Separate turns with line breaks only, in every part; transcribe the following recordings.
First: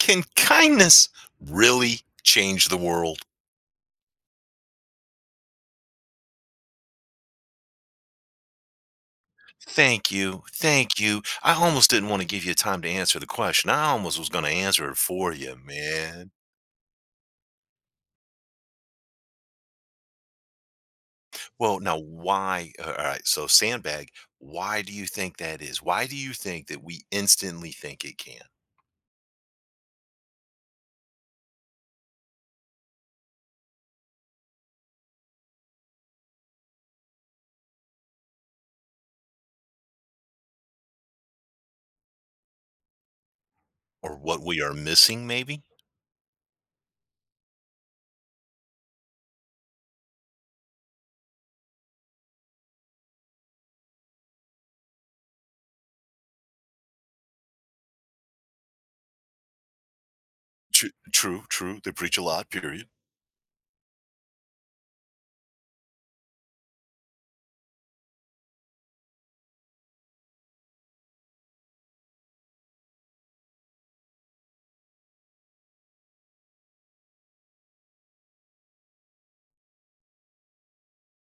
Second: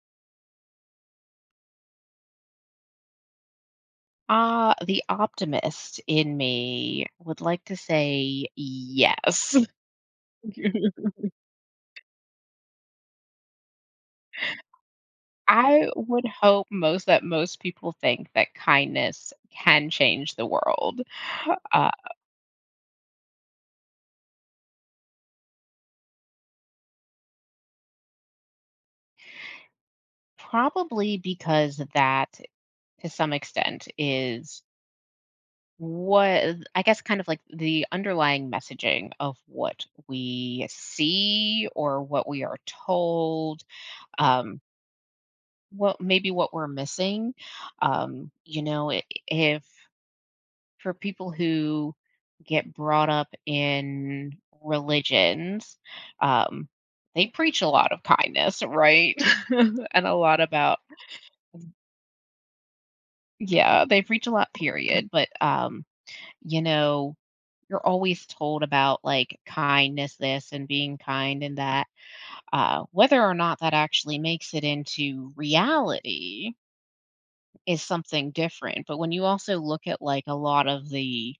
Can kindness really change the world?
Ah, the optimist in me would like to say yes.
Thank you. Thank you. I almost didn't want to give you time to answer the question. I almost was going to answer it for you,
I would
man.
hope most that most people think that kindness can change the world.
Well,
Uh,
now, why? All right. So, sandbag, why do you think that is? Why do you think that we instantly think it can?
Probably because that, to some extent, is what I guess kind of like the underlying messaging of what we see or what we are told.
Or what we
um,
are missing, maybe?
what maybe what we're missing. If for people who get brought up in religions, um they preach a lot of kindness, right? And a lot about
True, true, true. They preach a lot, period.
yeah, they preach a lot period, but you know, you're always told about like kindness this and being kind and that. Whether or not that actually makes it into reality is something different. But when you also look at like a lot of the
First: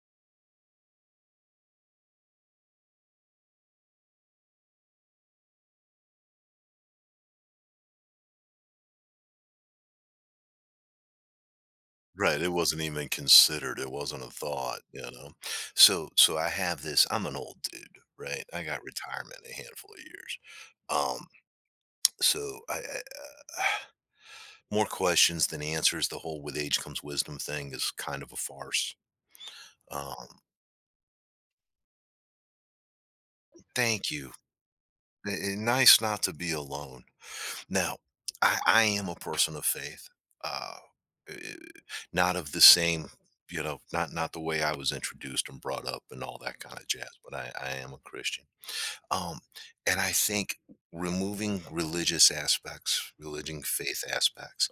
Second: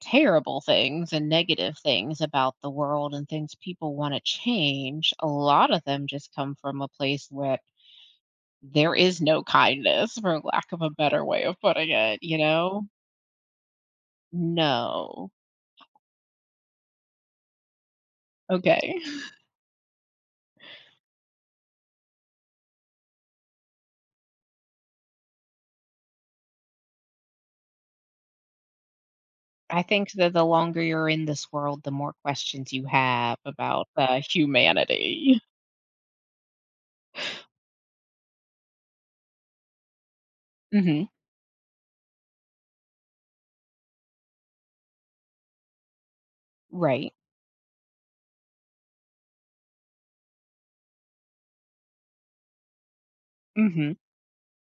terrible things and negative things about the world and things people want to change, a lot of them just come from a place where there is no kindness, for lack of a better way of putting it,
Right, it wasn't even considered, it wasn't a thought, you
No.
know? So I have this. I'm an old dude, right? I got
Okay.
retirement in a handful of years. Um, so I more questions than answers. The whole "with age comes wisdom" thing is kind of a farce.
I think that
Um,
the longer you're in this world, the more questions you have about
thank you. I
humanity.
i nice not to be alone. Now, I am a person of faith, uh,
Hmm.
eh, not of the same, you know, not the way I was introduced and brought up and all that kind of jazz.
Right.
But I am a Christian, um, and I think removing religious aspects, religion,
Hmm.
faith aspects,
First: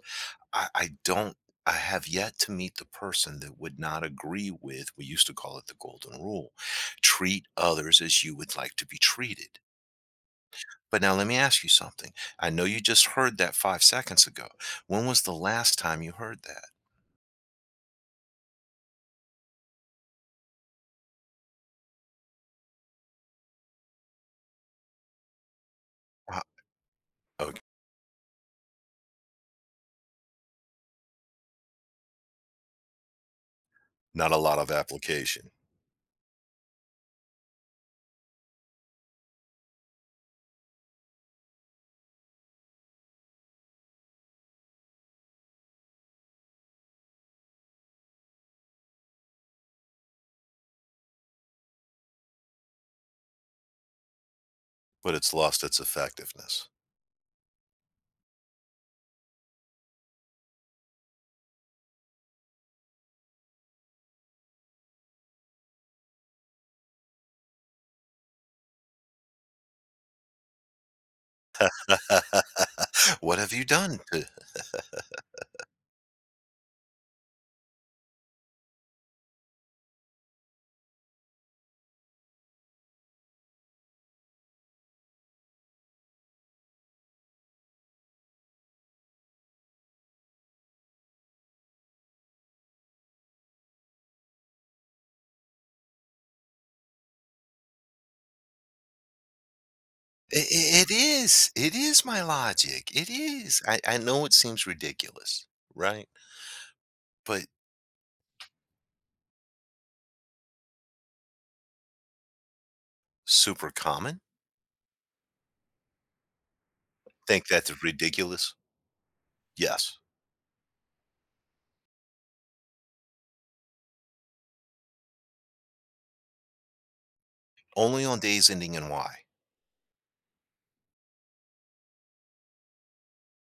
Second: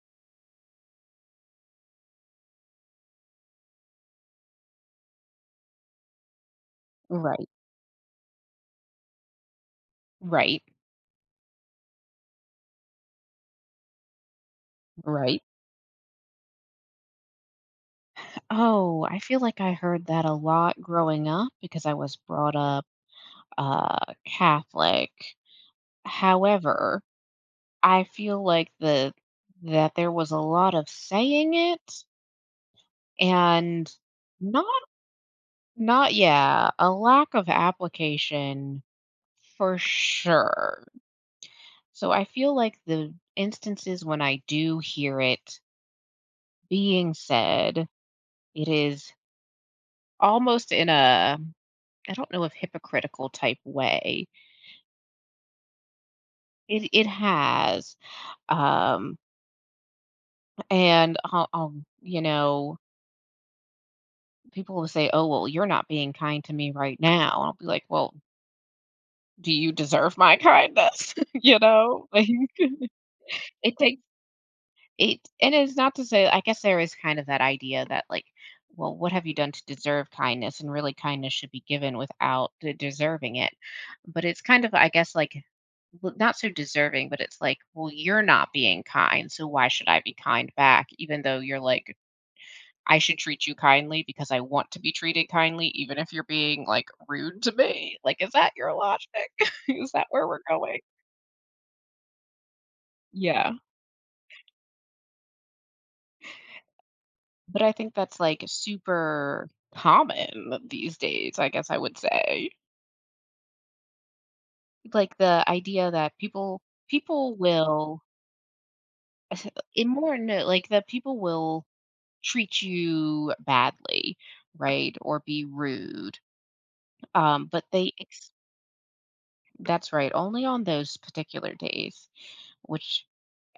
I don't. I have yet to meet the person that would not agree with, we used to call it the golden rule, treat
Right.
others as you would like to be treated.
Right.
But now let me ask you something. I know you just heard that 5 seconds ago. When was the
Right.
last time you heard that?
Oh, I feel like I heard that a lot growing up because I was brought up Catholic.
Uh,
However,
okay.
I feel like the that there was a lot of saying it, and
Not a lot
not
of application,
not yeah, a lack of application for sure. So I feel like the instances when I do hear it being said, it is almost in a, I don't know, if hypocritical type way.
but it's lost its effectiveness.
It has, um, and I'll you know, people will say, "Oh, well, you're not being kind to me right now." I'll be like, "Well, do you deserve my kindness?" You know? Like,
What have you
it
done
takes
to it?
it, and it's not to say, I guess, there is kind of that idea that, like, well, what have you done to deserve kindness? And really, kindness should be given without de deserving it. But it's kind of, I guess, like, well, not so deserving, but it's like, well, you're not being kind, so why should I be kind back, even though you're, like, I should treat you kindly because I want to be treated kindly, even if you're being, like, rude to me. Like, is that your logic? Is that where we're going?
It is. It is my logic. It
Yeah,
is. I know it seems ridiculous, right? But
but I think that's, like, super common these days, I guess I would say.
super common?
Like, the idea that people
Think that's
will
ridiculous?
in
Yes.
more, no, like, that people will treat you badly, right, or be rude, but they
Only on
ex
days ending in Y.
that's right, only on those particular days, which,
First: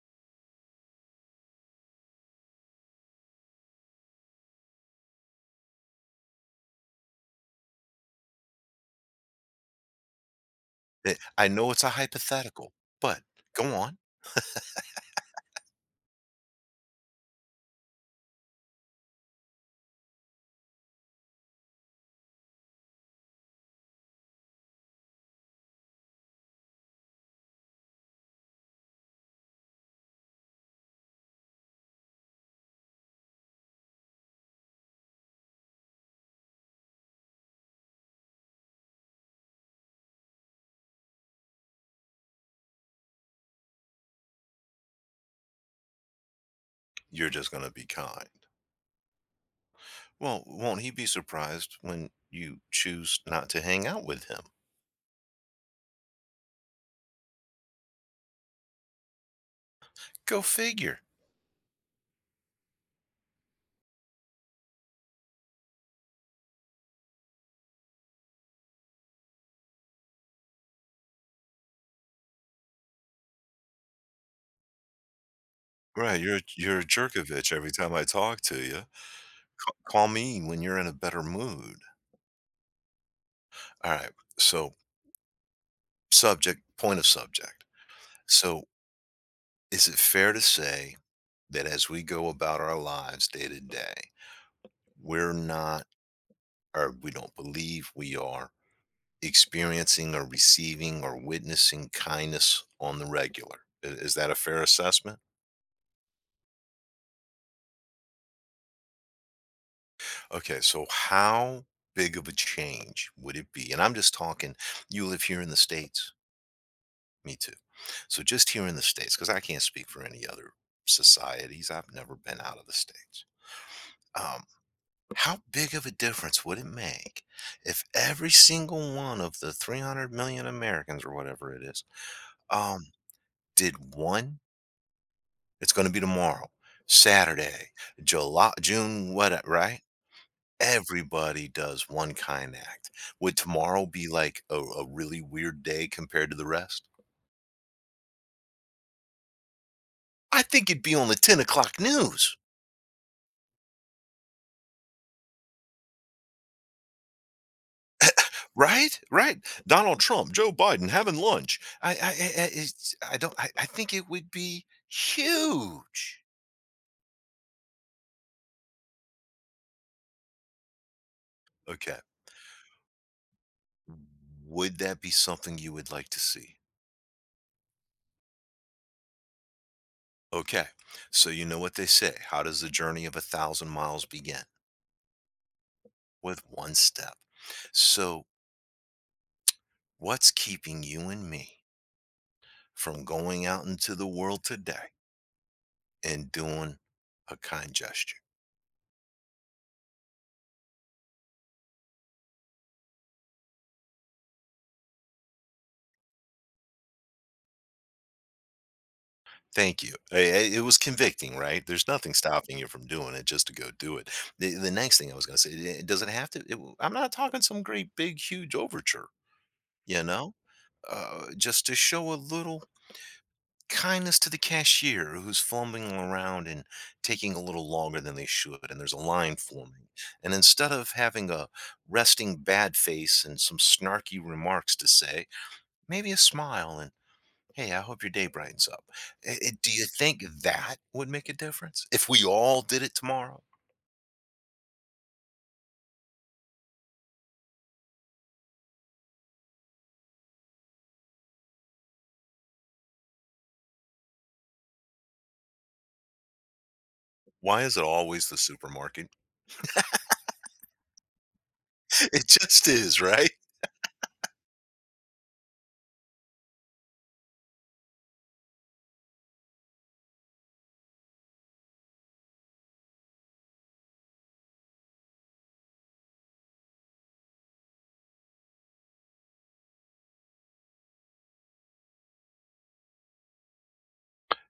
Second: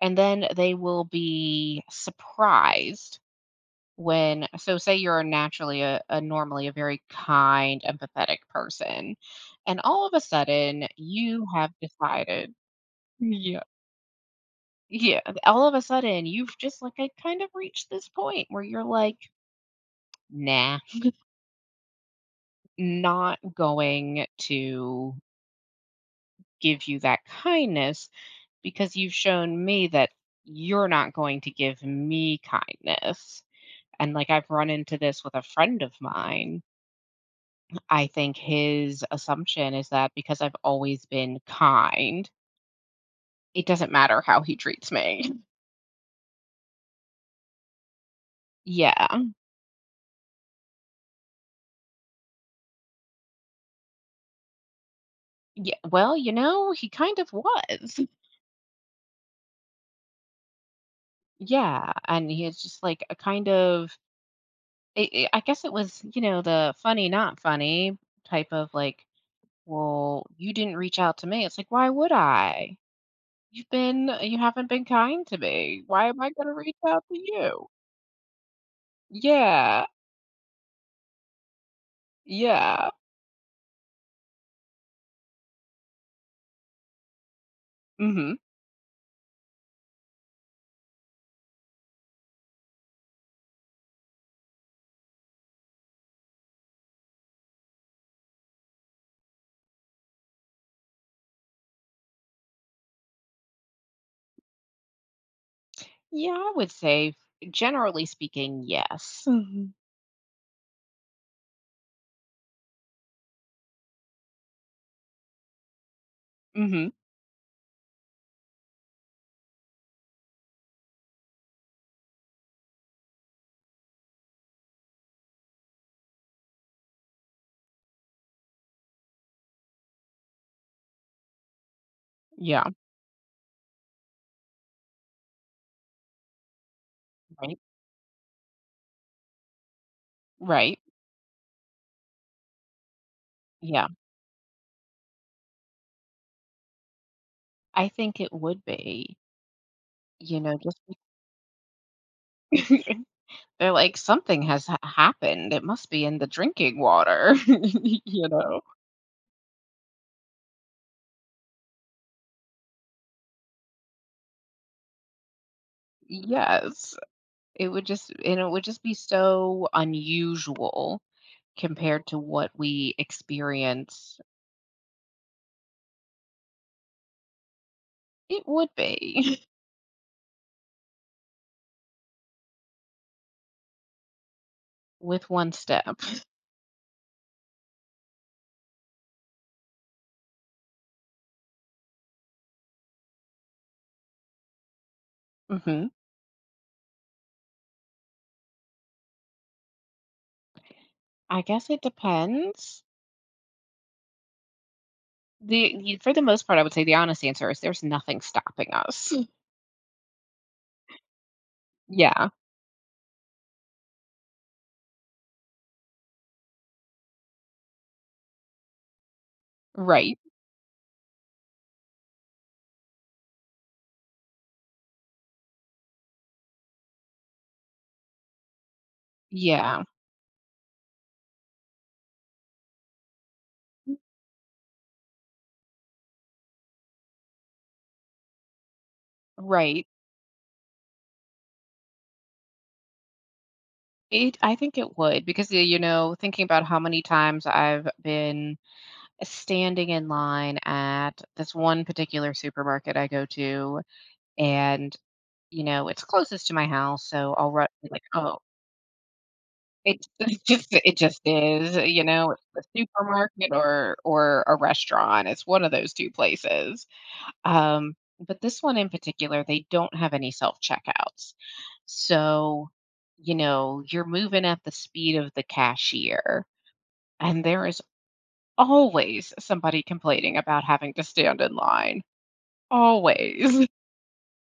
and then they will be surprised when, so say you're naturally a normally a very kind empathetic person and all of a sudden
Eh,
you
I know
have
it's a
decided,
hypothetical, but
yeah,
go on.
yeah, all of a sudden you've just like, I kind of reached this point where you're like, nah, not going to give you that kindness because you've shown me that you're not going to give me kindness. And like, I've run into this with a friend of mine. I think his assumption is that because I've always been kind, it doesn't matter how he treats me.
You're just gonna be kind.
Yeah.
Well, won't he be surprised when you choose not to hang out with him?
Yeah. Well, you know, he kind of was.
Go figure.
Yeah. And he is just like a kind of, I guess it was, you know, the funny, not funny type of like, well, you didn't reach out to me. It's like, why would I? You haven't been kind to me. Why
Right,
am I going to reach
you're a
out to
Jerkovich
you?
every time I talk to you. Ca
Yeah.
call me when you're in a better mood.
Yeah.
All right, so subject point of subject.
Mhm.
So, is it fair to say that as we go about our lives day to day, we're not, or we don't believe we are, experiencing or receiving or witnessing kindness on the regular? I is that a fair assessment?
Yeah, I would say, generally speaking, yes. Mhm.
Okay, so how big of a change would it be? And I'm just talking, you live here in the States,
Mhm.
me too. So just here in the States, because I can't speak for any other societies, I've never been out of the States. Um, how big of a difference would it make if every single one of the 300 million Americans or whatever it is
Yeah.
um, did one? It's going to be tomorrow,
Right.
Saturday, July, June, whatever, right?
Right.
Everybody does one kind act. Would tomorrow
Yeah.
be like a really weird day compared to the rest?
I think it would be, you
I
know,
think
just
it'd be
be
on the 10 o'clock news,
they're like, "Something has ha happened. It must be in the drinking water." You know?
right? Right. Donald Trump, Joe Biden having lunch. It's, I don't, I think it would be huge.
Yes. It would just and it would just be so unusual
Okay.
compared to what we experience.
Would that be something you would like to see?
It would be.
Okay. So you know what they say. How does the journey of a thousand miles begin?
With 1 step.
With one step. So what's keeping you and me from going out into the world today
Mhm.
and doing a kind gesture?
I guess it depends. The y For the most part, I would say the honest answer is there's nothing stopping us. Mm.
Thank you. It was convicting, right? There's nothing
Yeah,
stopping you from doing it just to go do it. The next thing I was going to say, it doesn't have to, it, I'm not talking some great, big, huge overture, you
right.
know, just to show a little kindness to the cashier who's fumbling around and taking a little longer than they should. And there's a line
Yeah,
forming. And instead of having a resting bad face and some snarky remarks to say, maybe a smile and hey, I hope your day brightens up. Do
right.
you think that would make a difference if we all did it tomorrow?
It I think it would, because, you know, thinking about how many times I've been standing in line at this one particular supermarket I go to, and, you know, it's closest to my house, so I'll
Why
run
is it
like,
always the
"Oh,
supermarket?
it's it's just it just is," you
It
know, it's the
just is, right?
supermarket or a restaurant, it's one of those 2 places. Um, but this one in particular, they don't have any self checkouts. So, you know, you're moving at the speed of the cashier, and there is always somebody complaining about having to stand in line. Always.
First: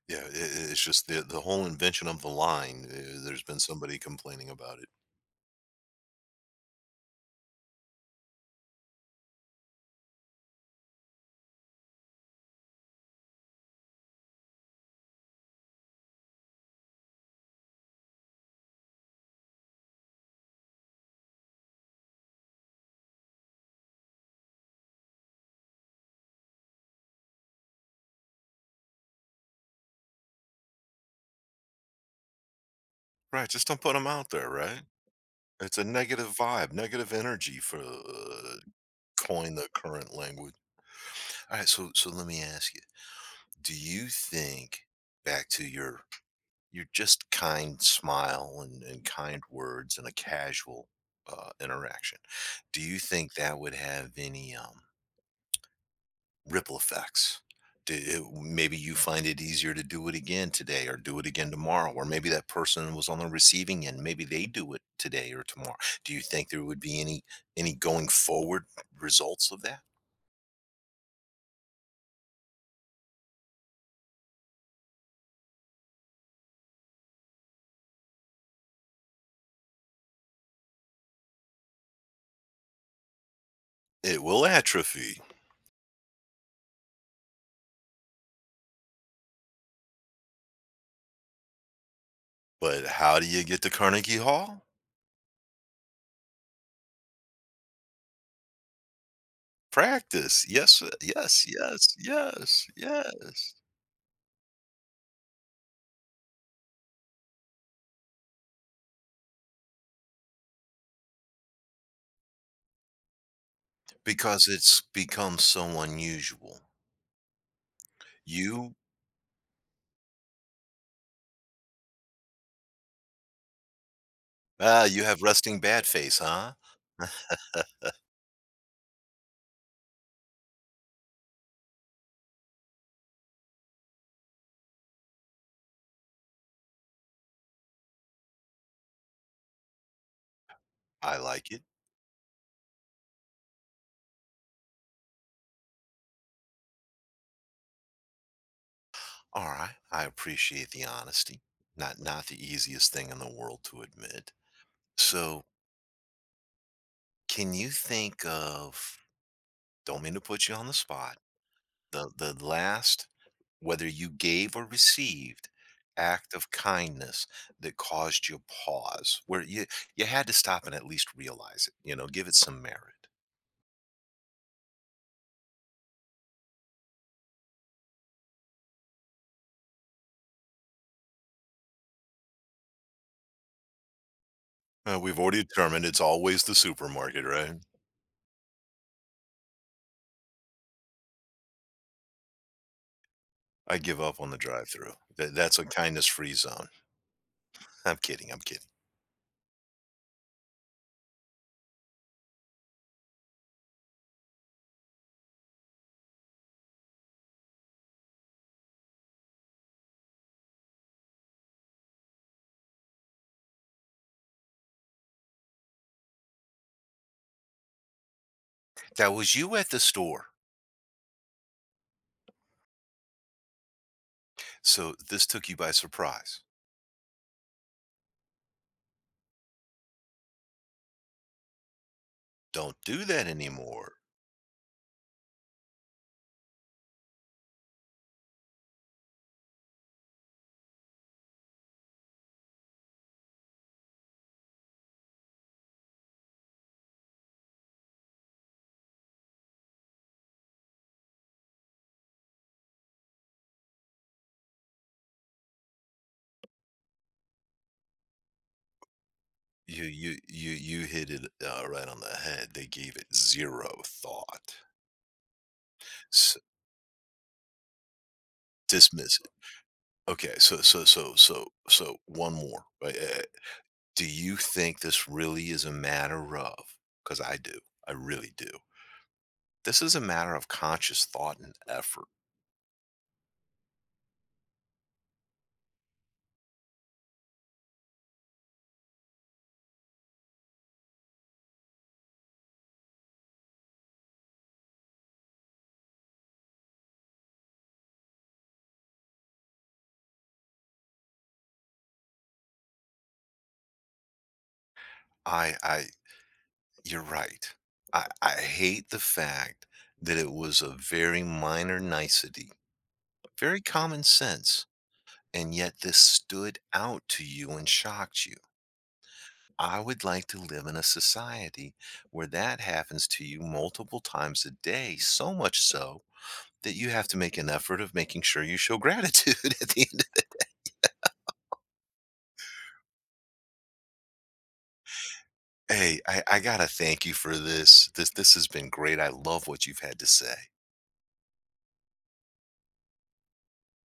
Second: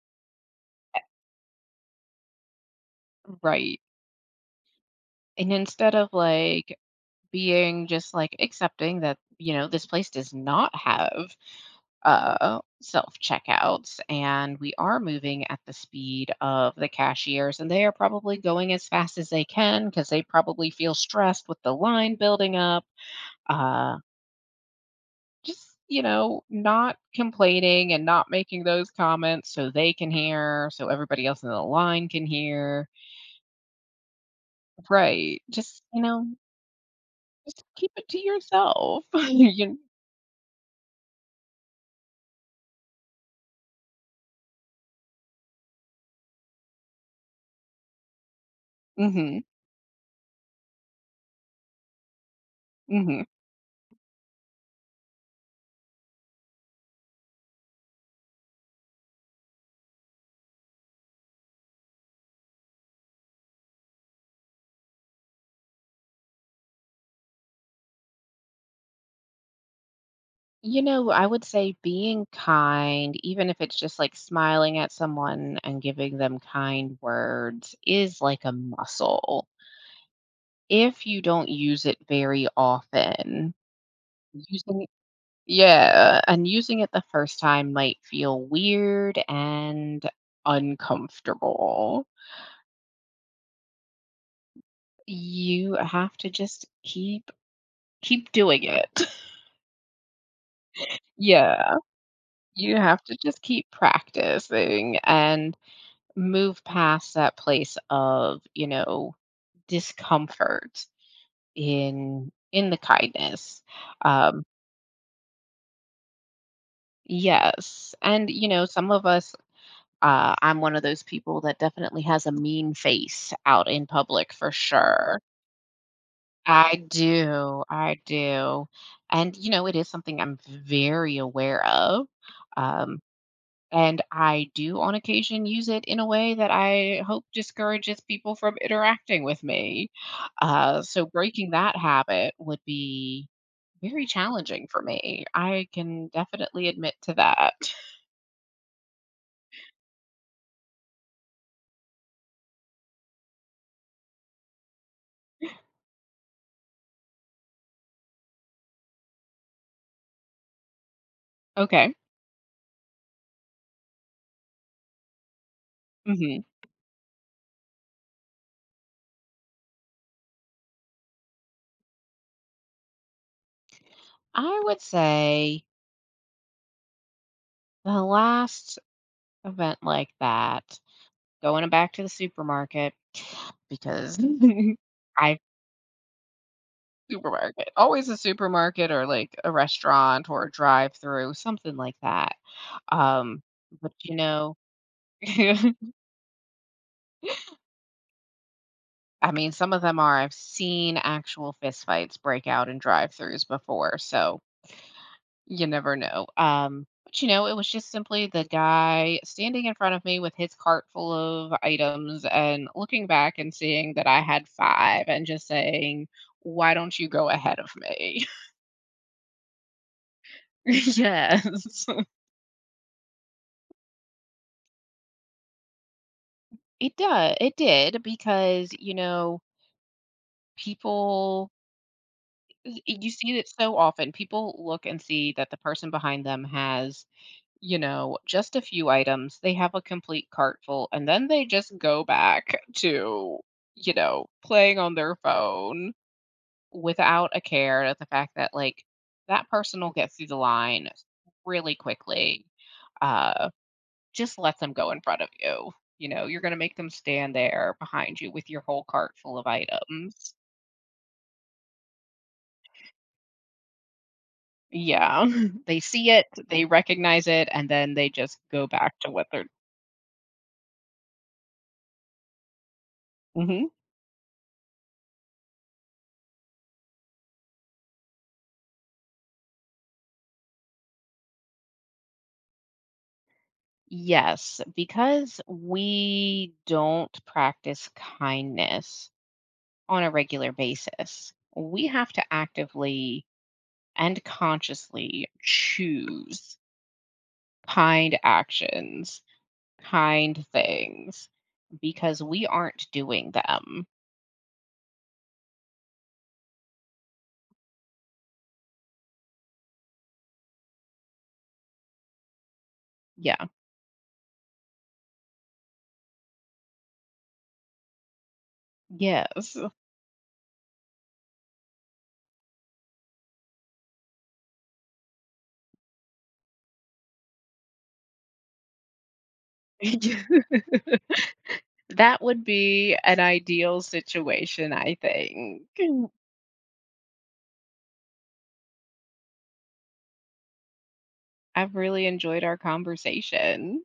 Yeah, it's just the whole invention of the line. There's been
Right.
somebody complaining about it.
And instead of like being just like accepting that, you know, this place does not have self checkouts, and we are moving at the speed of the cashiers, and they are probably going as fast as they can because they probably feel stressed with the line building up. Uh, just you know, not complaining and not making those comments so they can hear, so everybody else in the line can hear.
Right, just don't put them out there, right?
Right?
It's
Just,
a
you know,
negative vibe, negative energy
just
for,
keep it to yourself.
coin the
You,
current language. All right, so let me ask you, do you think, back to your just kind smile and
mm-hmm,
kind words and a casual interaction. Do you
mm-hmm.
think that would have any ripple effects? Do, it- maybe you find it easier to do it again today or do it again tomorrow, or maybe that person was on the receiving end. Maybe they do it today or tomorrow. Do you think there would be any going forward results of that?
You know, I would say being kind, even if it's just like smiling at someone and giving them kind words, is like a muscle. If you don't use it very often,
It will
using it,
atrophy,
yeah, and using it the first time might feel weird and uncomfortable.
but how do you get to Carnegie Hall?
You have to just keep doing it.
Practice. Yes, yes,
Yeah,
yes, yes,
you have to just
yes.
keep practicing and move past that place of, you know, discomfort in the kindness. um
Because it's become so unusual.
yes, and you know,
You
some of us, I'm one of those people that definitely has a mean face out in public for
ah, you have
sure.
resting bad face, huh?
I do, I do, and you know, it is something I'm very aware of. um And I do on occasion use it in a way that I hope discourages people from interacting with me. So
I like
breaking
it.
that habit would be very challenging for me. I can definitely admit to that.
Alright, I appreciate the honesty. Not not the easiest thing in the world to admit. So, can you think of, don't mean to put you on the spot,
Okay.
the last, whether you gave or received, act
Hmm.
of kindness that caused you pause where you had to stop and at least realize it, you know, give it some merit.
I would say the last event like that, going back to the supermarket, because
We've
I
already determined it's always the supermarket, right?
supermarket, always a supermarket or like a restaurant or a drive through, something like that. Um,
I
but,
give
you
up on the
know,
drive-through. That that's a kindness-free zone. I'm kidding, I'm kidding.
I mean, some of them are, I've seen actual fistfights break out in drive-throughs before, so you never know. But, you know, it was just simply the guy standing in front of me with his cart full of items and looking back and seeing that I had 5 and just saying, "Why don't you go ahead of me?"
That was you at the store.
Yes.
So this took you by surprise.
It does. It did because, you know, people,
Don't
Y
do
you
that
see it so
anymore.
often. People look and see that the person behind them has, you know, just a few items. They have a complete cart full, and then they just go back to, you know, playing on their phone without a care at the fact that, like, that person will get through the line really quickly. Uh, just let them go in front of you. You know, you're gonna make them stand there behind you with your whole cart full of items.
You hit it right on the head. They gave it zero thought.
Yeah. They see it,
S
they recognize it, and then they just go back to
dismiss
what
it.
they're.
Okay, so one more.
Mhm.
Do you think this really is a matter of? Because I do. I really do. This is a matter of conscious thought and effort.
Yes, because we don't practice kindness on a regular basis. We have to actively and consciously choose kind actions, kind things, because we aren't doing them.
I you're right. I hate the fact that it was a very minor nicety,
Yeah.
very common sense, and yet this stood out to you and shocked you.
Yes.
I would like to live in a society where that happens to you multiple times a day, so much so that you have to make an effort of making sure you show gratitude at the end.
That would be an ideal situation, I think.
Hey, I gotta thank you for this. This has been great. I love what you've had to say.
I've really enjoyed our conversation.